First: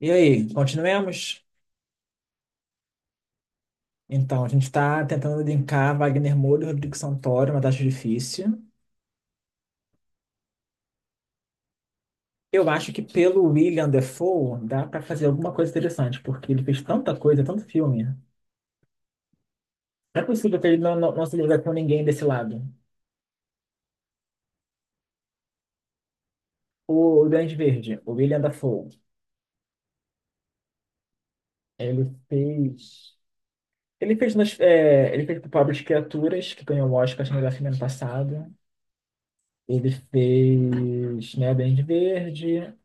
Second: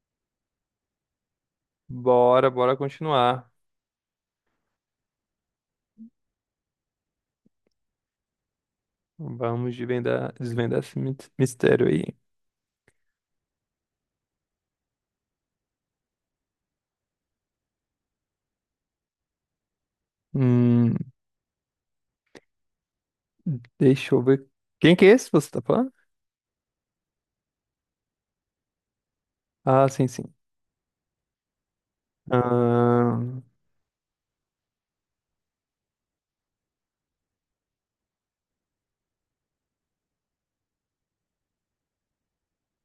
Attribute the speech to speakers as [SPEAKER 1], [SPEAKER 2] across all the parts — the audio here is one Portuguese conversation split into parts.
[SPEAKER 1] E aí, continuemos?
[SPEAKER 2] Bora, bora continuar.
[SPEAKER 1] Então, a gente está tentando linkar Wagner Moura e Rodrigo Santoro, uma tarefa difícil.
[SPEAKER 2] Vamos desvendar, desvendar esse mistério aí.
[SPEAKER 1] Eu acho que pelo William Dafoe dá para fazer alguma coisa interessante, porque ele fez tanta coisa, tanto filme. Não é possível que ele
[SPEAKER 2] Hum,
[SPEAKER 1] não, não, não se liga com ninguém desse lado.
[SPEAKER 2] deixa eu ver. Quem que é esse que você tá falando?
[SPEAKER 1] O Grande Verde, o William Dafoe,
[SPEAKER 2] Ah, sim, sim.
[SPEAKER 1] ele fez.
[SPEAKER 2] Ahn,
[SPEAKER 1] Ele fez Pobres Criaturas, que ganhou o Oscar acho que no melhor filme ano passado. Ele fez, né, Grande Verde.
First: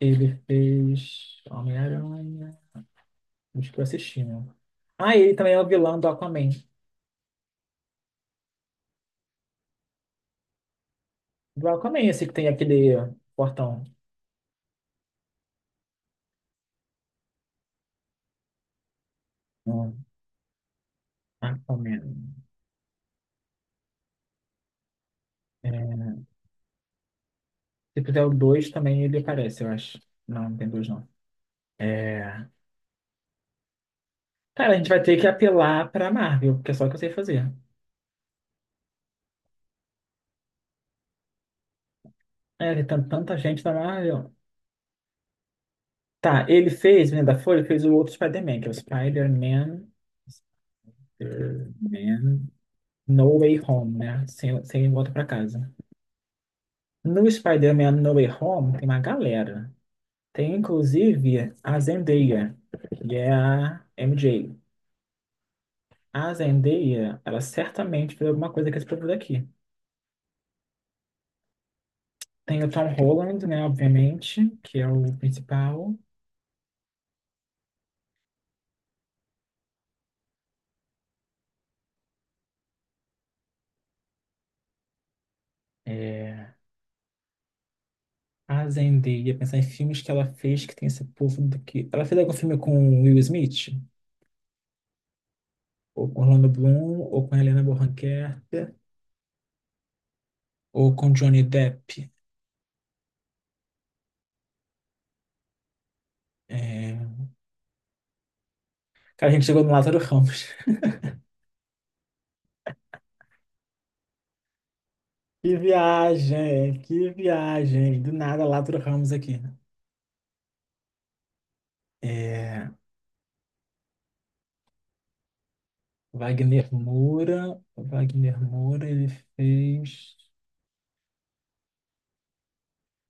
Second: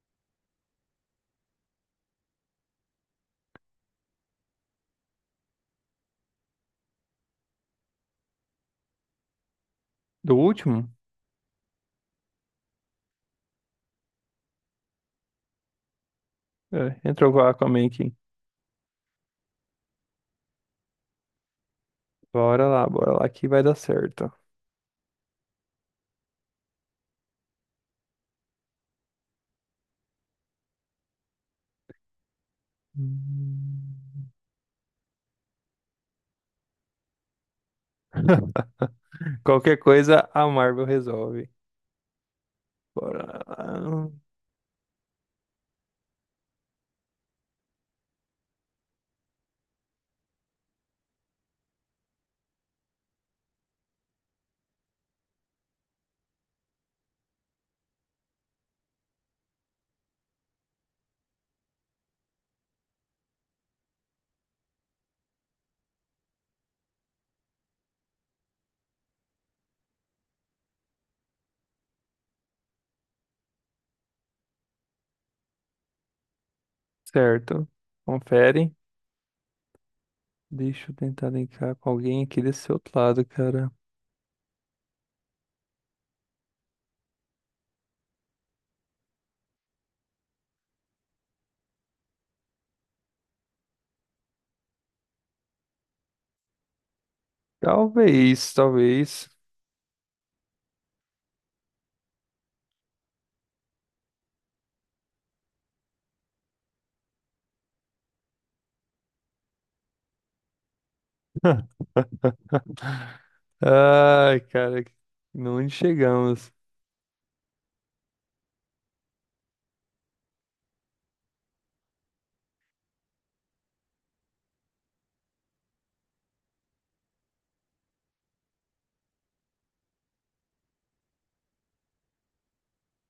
[SPEAKER 1] Ele fez Homem-Aranha. Acho que eu assisti, né? Ah, ele também é o vilão do Aquaman.
[SPEAKER 2] do último?
[SPEAKER 1] Do Aquaman, esse que tem aquele portão.
[SPEAKER 2] É, entrou com a Aquaman aqui.
[SPEAKER 1] Hum, Aquaman.
[SPEAKER 2] Bora lá que vai dar certo.
[SPEAKER 1] É, se fizer o 2 também ele aparece, eu acho. Não, não tem dois não. É...
[SPEAKER 2] Hum.
[SPEAKER 1] Cara, a gente vai ter que apelar pra Marvel, porque é só o que eu sei fazer.
[SPEAKER 2] Qualquer coisa a Marvel resolve.
[SPEAKER 1] É, ele tem
[SPEAKER 2] Bora
[SPEAKER 1] tanta gente da
[SPEAKER 2] lá.
[SPEAKER 1] Marvel. Tá, ele fez, né, da Folha, fez o outro Spider-Man, que é o Spider-Man. Spider-Man. No Way Home, né? Sem volta pra casa. No Spider-Man No Way Home tem uma galera. Tem inclusive a Zendaya, que é a MJ. A Zendaya, ela certamente fez alguma coisa com esse povo daqui. Tem o Tom Holland, né, obviamente, que é o principal.
[SPEAKER 2] Certo. Confere. Deixa eu tentar linkar com alguém aqui desse outro lado, cara.
[SPEAKER 1] É, a Zendaya, pensar em filmes que ela fez que tem esse povo daqui. Ela fez algum filme com o Will Smith? Ou com Orlando Bloom? Ou com Helena Bonham
[SPEAKER 2] Talvez,
[SPEAKER 1] Carter?
[SPEAKER 2] talvez.
[SPEAKER 1] Ou com Johnny Depp? É, cara, a gente chegou no Lázaro Ramos.
[SPEAKER 2] Ai, cara,
[SPEAKER 1] Que
[SPEAKER 2] onde chegamos?
[SPEAKER 1] viagem, que viagem. Do nada, Lázaro Ramos aqui. É, Wagner Moura, Wagner Moura, ele fez.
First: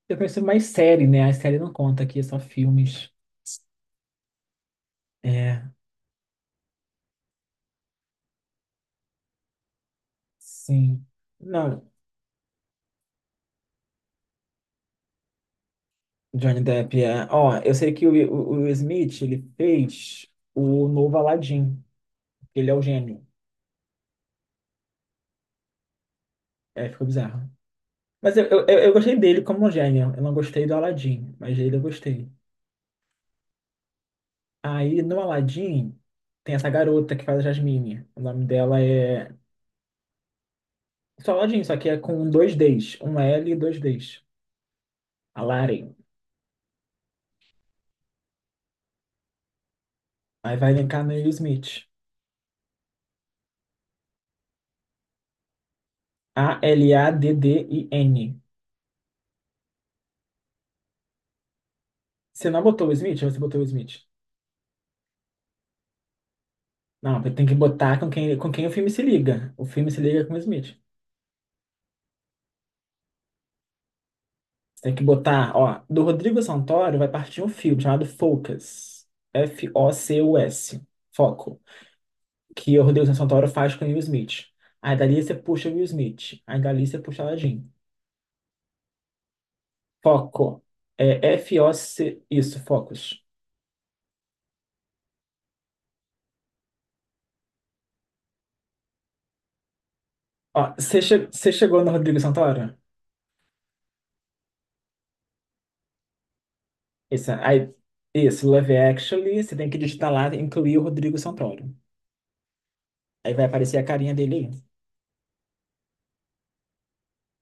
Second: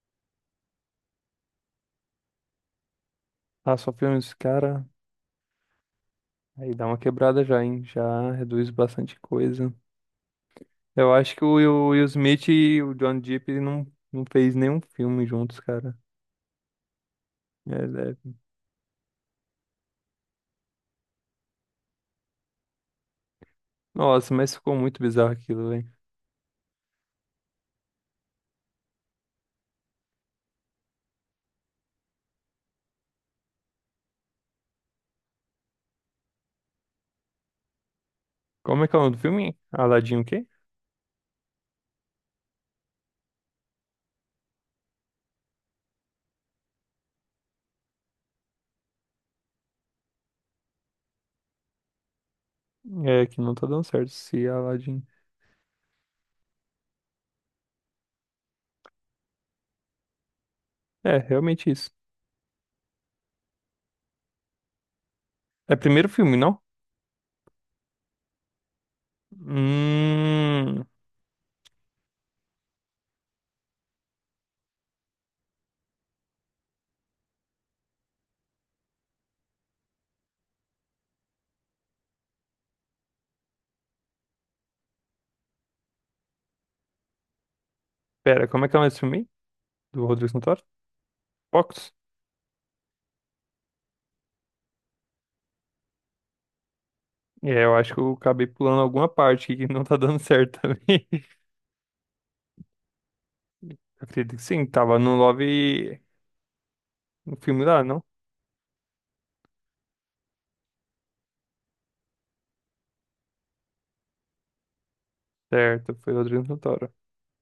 [SPEAKER 1] Eu pensei mais série, né? A série não conta aqui, é só filmes.
[SPEAKER 2] Ah, só filmes, cara,
[SPEAKER 1] É,
[SPEAKER 2] aí dá uma quebrada já, hein? Já reduz bastante coisa.
[SPEAKER 1] sim.
[SPEAKER 2] Eu acho que o
[SPEAKER 1] Não,
[SPEAKER 2] Will Smith e o John Depp não, não fez nenhum filme juntos, cara.
[SPEAKER 1] Johnny Depp é. Ó,
[SPEAKER 2] É,
[SPEAKER 1] eu sei que o,
[SPEAKER 2] é-
[SPEAKER 1] o, o Will Smith, ele fez o novo Aladdin. Ele é o gênio.
[SPEAKER 2] Nossa, mas ficou muito bizarro aquilo, velho.
[SPEAKER 1] É, ficou bizarro. Mas eu gostei dele como um gênio. Eu não gostei do Aladdin, mas dele eu gostei. Aí no Aladdin tem essa garota que faz a Jasmine. O nome dela
[SPEAKER 2] Como é que é o nome do
[SPEAKER 1] é
[SPEAKER 2] filme? Aladdin o quê?
[SPEAKER 1] Salgadinho, só que é com dois Ds. Um L e dois Ds. Aladdin. Aí vai linkar no Will Smith.
[SPEAKER 2] É, que não tá dando certo se Aladdin...
[SPEAKER 1] A-L-A-D-D-I-N.
[SPEAKER 2] É, realmente isso.
[SPEAKER 1] Você não botou o Smith ou você botou o Smith?
[SPEAKER 2] É primeiro filme, não?
[SPEAKER 1] Não, tem que botar com quem o filme se liga. O filme se liga com o Smith.
[SPEAKER 2] Hum...
[SPEAKER 1] Você tem que botar, ó, do Rodrigo Santoro vai partir um filme chamado Focus. F-O-C-U-S. Foco. Que o Rodrigo Santoro faz com o Will Smith. Aí dali você puxa o Will Smith. Aí dali você puxa o Aladdin.
[SPEAKER 2] Pera, como é que é o nome desse filme aí? Do Rodrigo Santoro?
[SPEAKER 1] Foco. É
[SPEAKER 2] Fox?
[SPEAKER 1] F-O-C. Isso, Focus.
[SPEAKER 2] É, eu acho que eu acabei pulando alguma parte que não tá dando certo
[SPEAKER 1] Ó, você
[SPEAKER 2] também.
[SPEAKER 1] che- você chegou no Rodrigo Santoro?
[SPEAKER 2] Eu acredito que sim, tava no Love,
[SPEAKER 1] Isso,
[SPEAKER 2] no filme
[SPEAKER 1] aí,
[SPEAKER 2] lá, não?
[SPEAKER 1] isso, Love Actually, você tem que digitar lá, incluir o Rodrigo Santoro. Aí vai aparecer a carinha dele aí.
[SPEAKER 2] Certo, foi Rodrigo Santoro.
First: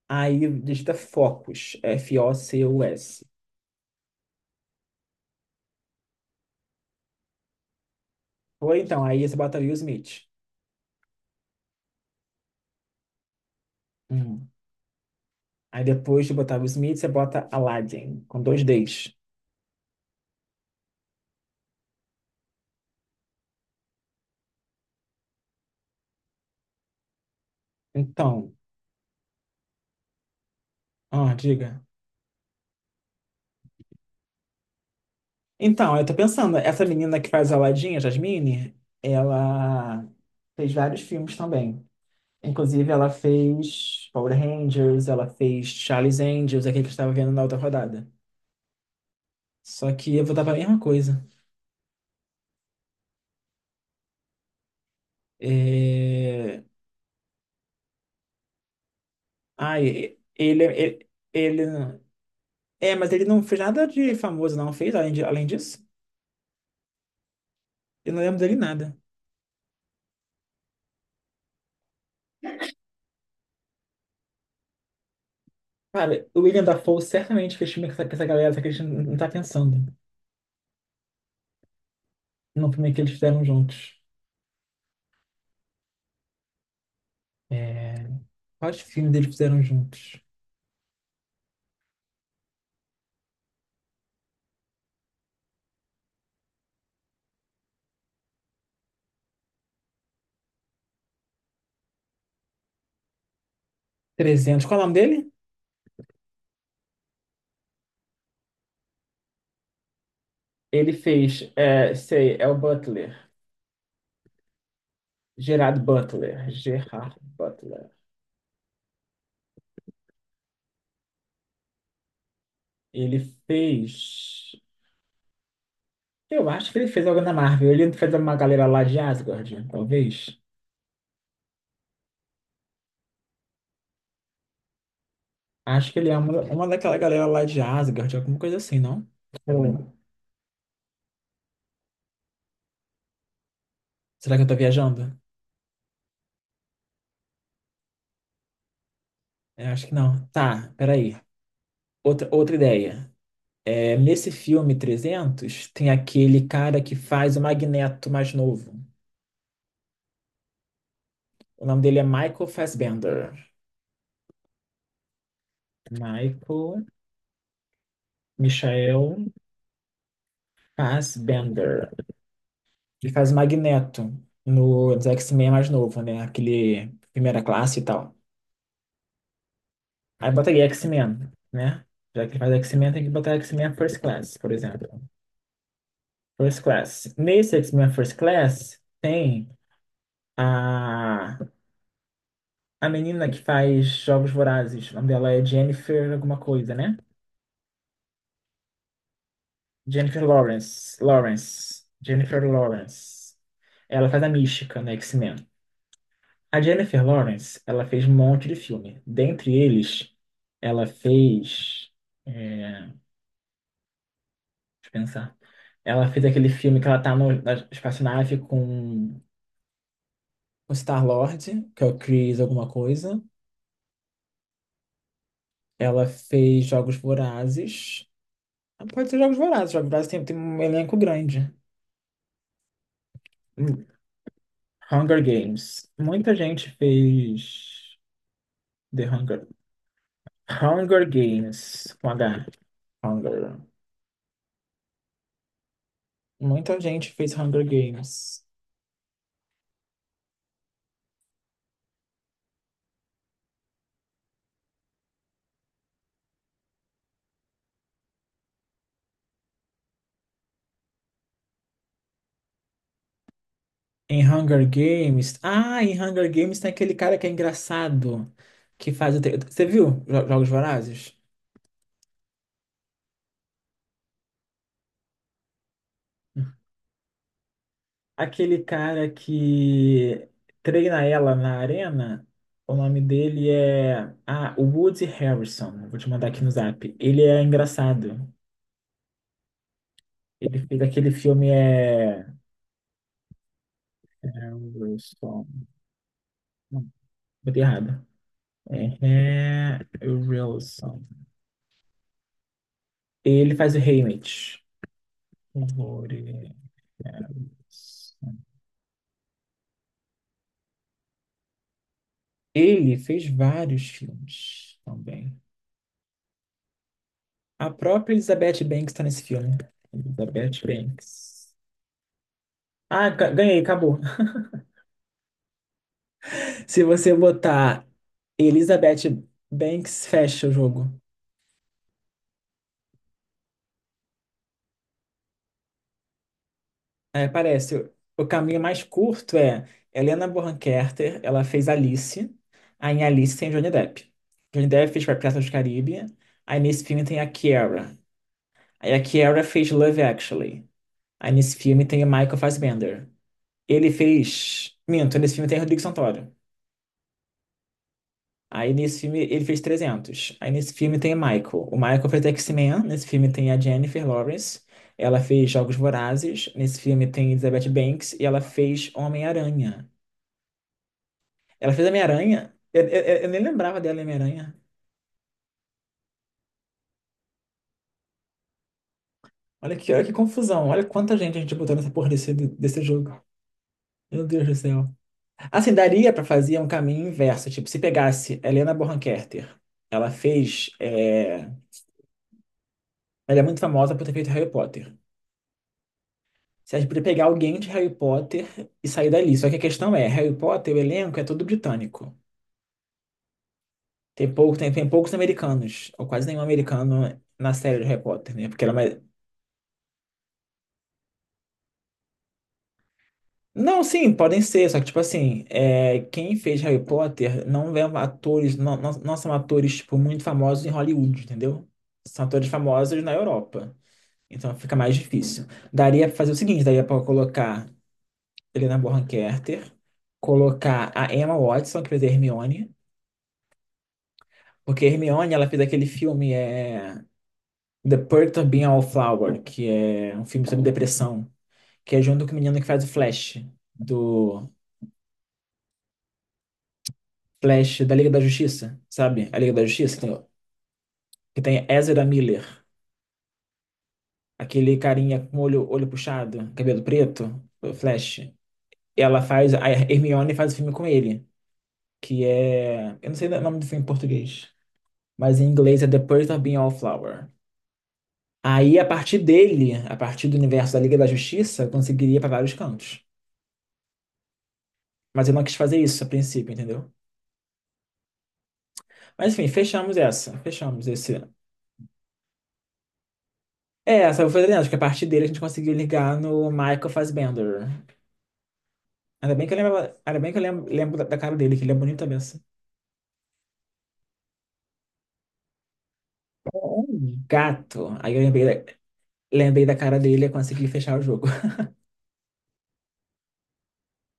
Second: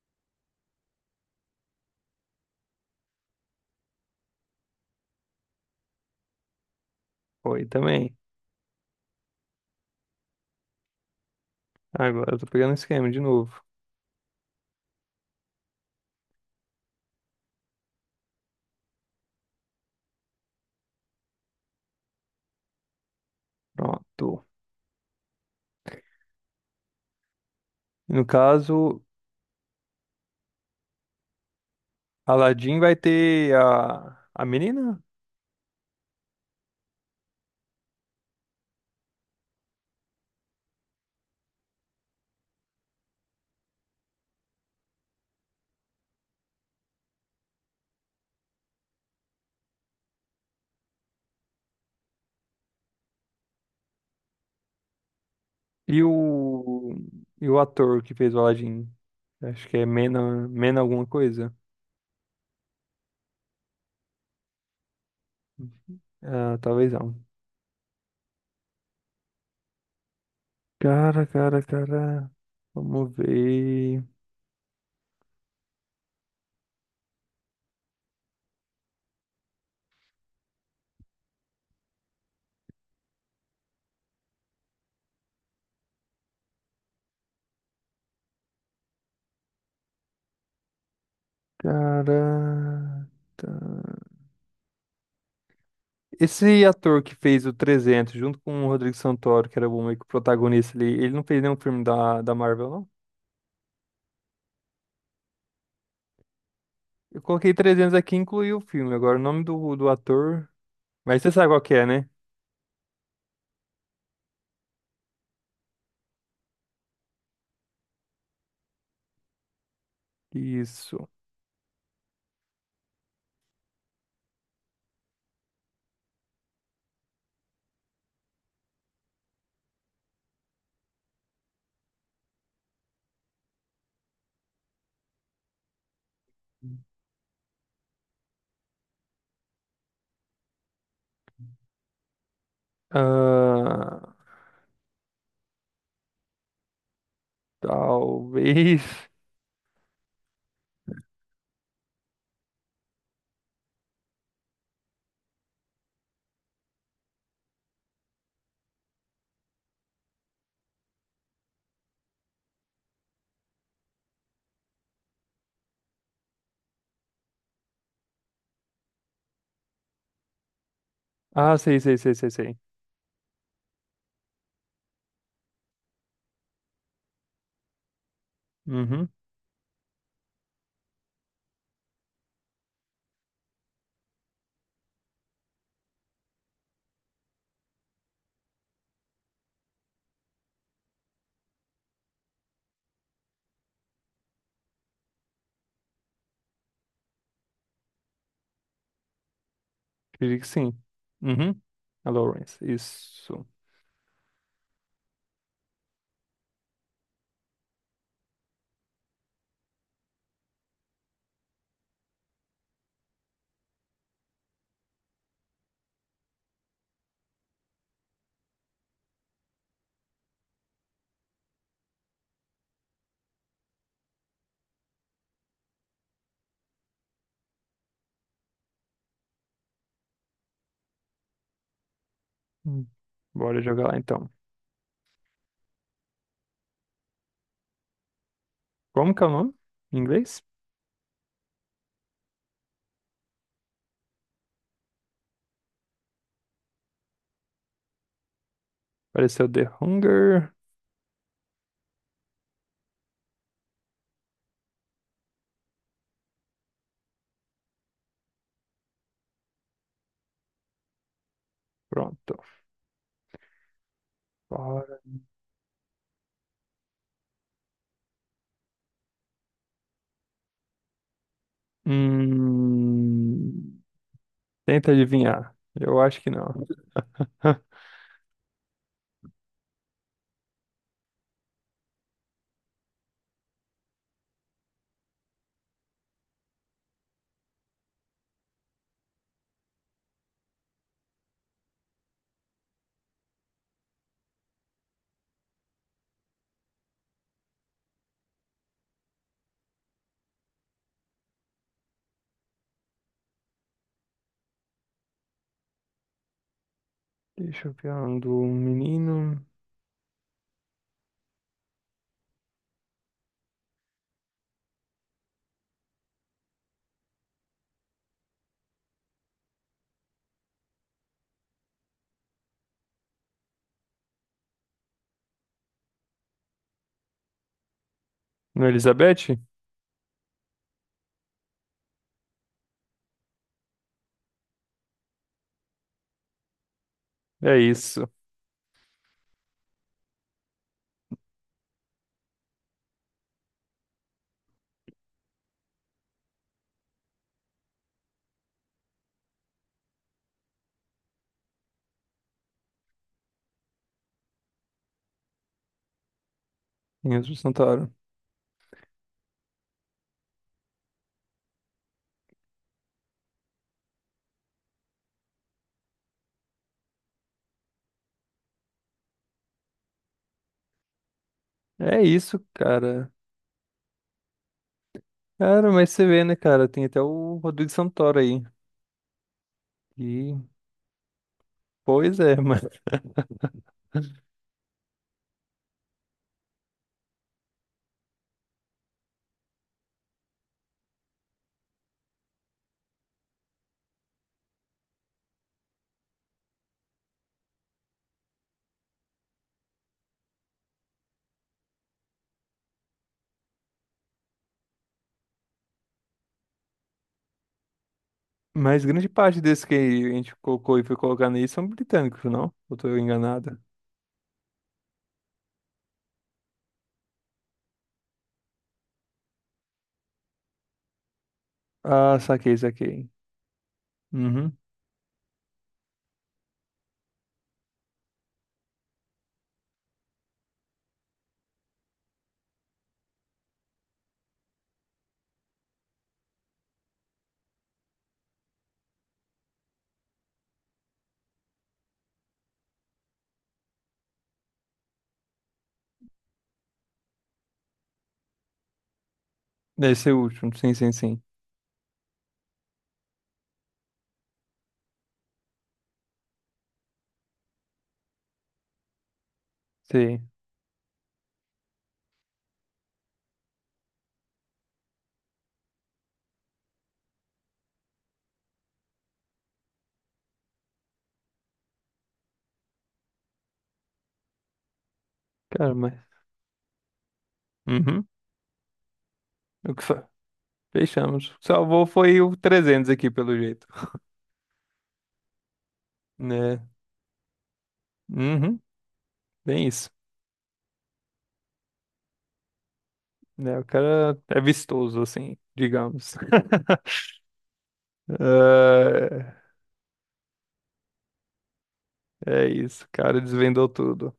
[SPEAKER 1] Aí digita Focus, F-O-C-U-S.
[SPEAKER 2] Foi também.
[SPEAKER 1] Ou então, aí você bota Will Smith.
[SPEAKER 2] Agora eu tô pegando o esquema de novo.
[SPEAKER 1] Hum. Aí depois de botar Will Smith, você bota Aladdin, com dois Ds.
[SPEAKER 2] Pronto. No
[SPEAKER 1] Então,
[SPEAKER 2] caso,
[SPEAKER 1] ó, diga.
[SPEAKER 2] Aladdin vai ter a menina
[SPEAKER 1] Então, eu tô pensando, essa menina que faz Aladdin, a Jasmine, ela fez vários filmes também. Inclusive, ela fez Power Rangers, ela fez Charlie's Angels, aquele que eu estava vendo na outra rodada. Só que eu vou para a mesma coisa.
[SPEAKER 2] e
[SPEAKER 1] É...
[SPEAKER 2] e o ator que fez o Aladdin. Acho que é
[SPEAKER 1] Ai, ele,
[SPEAKER 2] Mena alguma
[SPEAKER 1] ele,
[SPEAKER 2] coisa.
[SPEAKER 1] ele. É, mas ele não fez nada de famoso, não fez, além disso.
[SPEAKER 2] Ah, talvez não.
[SPEAKER 1] Eu não lembro dele nada.
[SPEAKER 2] Cara, cara, cara. Vamos ver.
[SPEAKER 1] Cara, o William Dafoe certamente fez filme com essa galera, só que a gente não tá pensando no filme que eles fizeram juntos. É... Quais filmes eles fizeram juntos?
[SPEAKER 2] Caraca. Esse ator que fez o 300 junto com o Rodrigo Santoro, que era o meio que o protagonista ali, ele não fez nenhum filme da Marvel, não?
[SPEAKER 1] Trezentos. Qual é o nome dele?
[SPEAKER 2] Eu coloquei 300 aqui e incluí o filme. Agora, o nome do ator.
[SPEAKER 1] Ele
[SPEAKER 2] Mas você sabe
[SPEAKER 1] fez,
[SPEAKER 2] qual que é,
[SPEAKER 1] é,
[SPEAKER 2] né?
[SPEAKER 1] sei, é o Butler. Gerard Butler. Gerard Butler.
[SPEAKER 2] Isso.
[SPEAKER 1] Ele fez. Eu acho que ele fez algo na Marvel. Ele fez uma galera lá de Asgard, talvez. Acho que ele é uma daquela galera lá de Asgard, alguma coisa assim, não? Hum.
[SPEAKER 2] Ah,
[SPEAKER 1] Será que eu tô viajando?
[SPEAKER 2] talvez.
[SPEAKER 1] É, acho que não. Tá, peraí. Outra ideia. É, nesse filme 300, tem aquele cara que faz o Magneto mais novo. O nome dele é Michael Fassbender. Michael Michael
[SPEAKER 2] Ah,
[SPEAKER 1] Fassbender.
[SPEAKER 2] sei.
[SPEAKER 1] Ele faz o Magneto no dos X-Men mais novo, né? Aquele primeira classe e tal.
[SPEAKER 2] Uhum.
[SPEAKER 1] Aí botaria X-Men, né? Já que ele faz X-Men, tem que botar X-Men First Class, por exemplo. First Class. Nesse X-Men First Class, tem a, a menina que faz Jogos Vorazes. O nome dela é Jennifer alguma coisa, né? Jennifer
[SPEAKER 2] Acredito que sim.
[SPEAKER 1] Lawrence.
[SPEAKER 2] Uhum.
[SPEAKER 1] Lawrence.
[SPEAKER 2] A
[SPEAKER 1] Jennifer
[SPEAKER 2] Lawrence.
[SPEAKER 1] Lawrence.
[SPEAKER 2] Isso.
[SPEAKER 1] Ela faz a Mística no X-Men. A Jennifer Lawrence, ela fez um monte de filme. Dentre eles, ela fez. É, deixa eu pensar. Ela fez aquele filme que ela tá no, na espaçonave com o Star-Lord, que é o Chris alguma coisa. Ela fez Jogos Vorazes. Ah, pode ser Jogos Vorazes. Jogos Vorazes tem um elenco grande.
[SPEAKER 2] Hum. Bora
[SPEAKER 1] Hum,
[SPEAKER 2] jogar lá então.
[SPEAKER 1] Hunger Games. Muita gente fez The
[SPEAKER 2] Como que é o
[SPEAKER 1] Hunger.
[SPEAKER 2] nome? Em inglês?
[SPEAKER 1] Hunger Games. Com H. Hunger. Muita gente fez Hunger Games.
[SPEAKER 2] Pareceu The Hunger. Pronto.
[SPEAKER 1] Em Hunger
[SPEAKER 2] Fora.
[SPEAKER 1] Games. Ah, em Hunger Games tem aquele cara que é engraçado. Que faz o tre- Você viu Jo- Jogos Vorazes?
[SPEAKER 2] Hum, tenta adivinhar. Eu acho que não.
[SPEAKER 1] Aquele cara que treina ela na arena. O nome dele é. Ah, o Woody Harrison. Vou te mandar aqui no zap. Ele é engraçado. Ele fez aquele filme. É. Harrison. Não, botei errado. É Harrison. Ele faz o Haymitch. Glórias.
[SPEAKER 2] Deixa eu ver um do menino.
[SPEAKER 1] Ele fez vários filmes também. A própria Elizabeth Banks está nesse filme, né? Elizabeth Banks. Ah, ga- ganhei, acabou. Se você botar
[SPEAKER 2] No
[SPEAKER 1] Elizabeth
[SPEAKER 2] Elizabeth?
[SPEAKER 1] Banks, fecha o jogo. Aí
[SPEAKER 2] É
[SPEAKER 1] aparece.
[SPEAKER 2] isso.
[SPEAKER 1] O caminho mais curto é Helena Bonham Carter, ela fez Alice. Aí em Alice tem Johnny Depp. Johnny Depp fez Piratas do Caribe. Aí nesse filme tem a Kiara. Aí a Kiara fez Love Actually. Aí nesse filme tem o Michael Fassbender. Ele fez. Minto, nesse filme tem o Rodrigo Santoro.
[SPEAKER 2] Meninos do Santoro.
[SPEAKER 1] Aí nesse filme ele fez trezentos. Aí nesse filme tem o Michael. O Michael fez X-Men. Nesse filme tem a Jennifer Lawrence. Ela fez Jogos Vorazes. Nesse filme tem Elizabeth Banks. E ela fez Homem-Aranha. Ela fez
[SPEAKER 2] É isso,
[SPEAKER 1] Homem-Aranha? Eu, eu-
[SPEAKER 2] cara.
[SPEAKER 1] eu nem lembrava dela em Homem-Aranha.
[SPEAKER 2] Cara, mas você vê, né, cara? Tem até o Rodrigo Santoro aí.
[SPEAKER 1] Olha que
[SPEAKER 2] E,
[SPEAKER 1] confusão. Olha quanta gente a gente botou nessa porra
[SPEAKER 2] pois
[SPEAKER 1] desse,
[SPEAKER 2] é, mas,
[SPEAKER 1] desse jogo. Meu Deus do céu. Assim, daria para fazer um caminho inverso. Tipo, se pegasse Helena Bonham Carter, ela fez. Ela é muito famosa por ter feito Harry Potter. Se a gente poderia pegar alguém de Harry Potter e sair dali. Só que a questão é: Harry Potter, o elenco é todo britânico. Tem poucos americanos, ou quase nenhum americano na série de Harry Potter, né? Porque ela é
[SPEAKER 2] mas
[SPEAKER 1] mais...
[SPEAKER 2] grande parte desses que a gente colocou e foi colocar nisso são britânicos, não? Ou tô enganado?
[SPEAKER 1] Não, sim, podem ser, só que, tipo assim, é, quem fez Harry Potter não é um atores, não, não, não são atores, tipo, muito famosos em Hollywood, entendeu?
[SPEAKER 2] Ah,
[SPEAKER 1] São atores
[SPEAKER 2] saquei,
[SPEAKER 1] famosos
[SPEAKER 2] saquei.
[SPEAKER 1] na Europa. Então
[SPEAKER 2] Uhum.
[SPEAKER 1] fica mais difícil. Daria para fazer o seguinte, daria para colocar Helena Bonham Carter, colocar a Emma Watson, que fez a Hermione, porque a Hermione, ela fez aquele filme é The Perks of Being a Wallflower, que é um filme sobre depressão, que é junto com o menino que faz o Flash, do Flash da Liga da Justiça, sabe? A Liga da
[SPEAKER 2] Deve
[SPEAKER 1] Justiça, que tem,
[SPEAKER 2] ser o último. Sim, sim, sim.
[SPEAKER 1] que tem Ezra Miller, aquele carinha com olho, olho puxado, cabelo preto, o Flash. Ela faz, a
[SPEAKER 2] Sim.
[SPEAKER 1] Hermione faz o filme com ele. Que é. Eu não sei o nome do filme em português, mas em inglês é The Perks of Being a Wallflower. Aí, a partir dele, a partir do universo da Liga da Justiça, eu conseguiria ir para vários cantos. Mas eu não quis
[SPEAKER 2] Cara,
[SPEAKER 1] fazer
[SPEAKER 2] mas.
[SPEAKER 1] isso a princípio, entendeu?
[SPEAKER 2] Uhum.
[SPEAKER 1] Mas enfim,
[SPEAKER 2] O que
[SPEAKER 1] fechamos
[SPEAKER 2] fa-
[SPEAKER 1] essa. Fechamos esse.
[SPEAKER 2] Fechamos. O que salvou foi o 300 aqui, pelo jeito.
[SPEAKER 1] É, essa eu vou fazer, acho que a partir dele a gente conseguiu ligar no
[SPEAKER 2] Né?
[SPEAKER 1] Michael Fassbender.
[SPEAKER 2] Uhum,
[SPEAKER 1] Ainda bem que eu
[SPEAKER 2] bem
[SPEAKER 1] lembro,
[SPEAKER 2] isso.
[SPEAKER 1] ainda bem que eu lembro, lembro da cara dele, que ele é bonito também, assim.
[SPEAKER 2] Né? O cara é vistoso, assim, digamos.
[SPEAKER 1] É um gato. Aí eu lembrei da,
[SPEAKER 2] É,
[SPEAKER 1] lembrei da cara dele e consegui fechar o jogo.
[SPEAKER 2] é isso, o cara desvendou tudo.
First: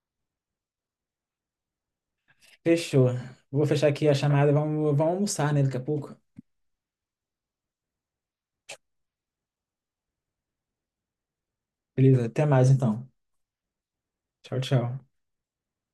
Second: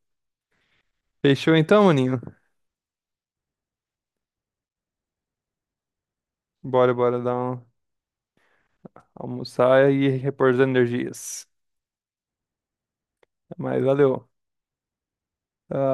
[SPEAKER 2] Fechou então, maninho?
[SPEAKER 1] Fechou. Vou fechar aqui a chamada. Vamos almoçar, né, daqui a pouco.
[SPEAKER 2] Bora, bora dar um almoçar e repor as energias.
[SPEAKER 1] Beleza, até mais então.
[SPEAKER 2] Mas valeu.
[SPEAKER 1] Tchau, tchau.
[SPEAKER 2] Ah,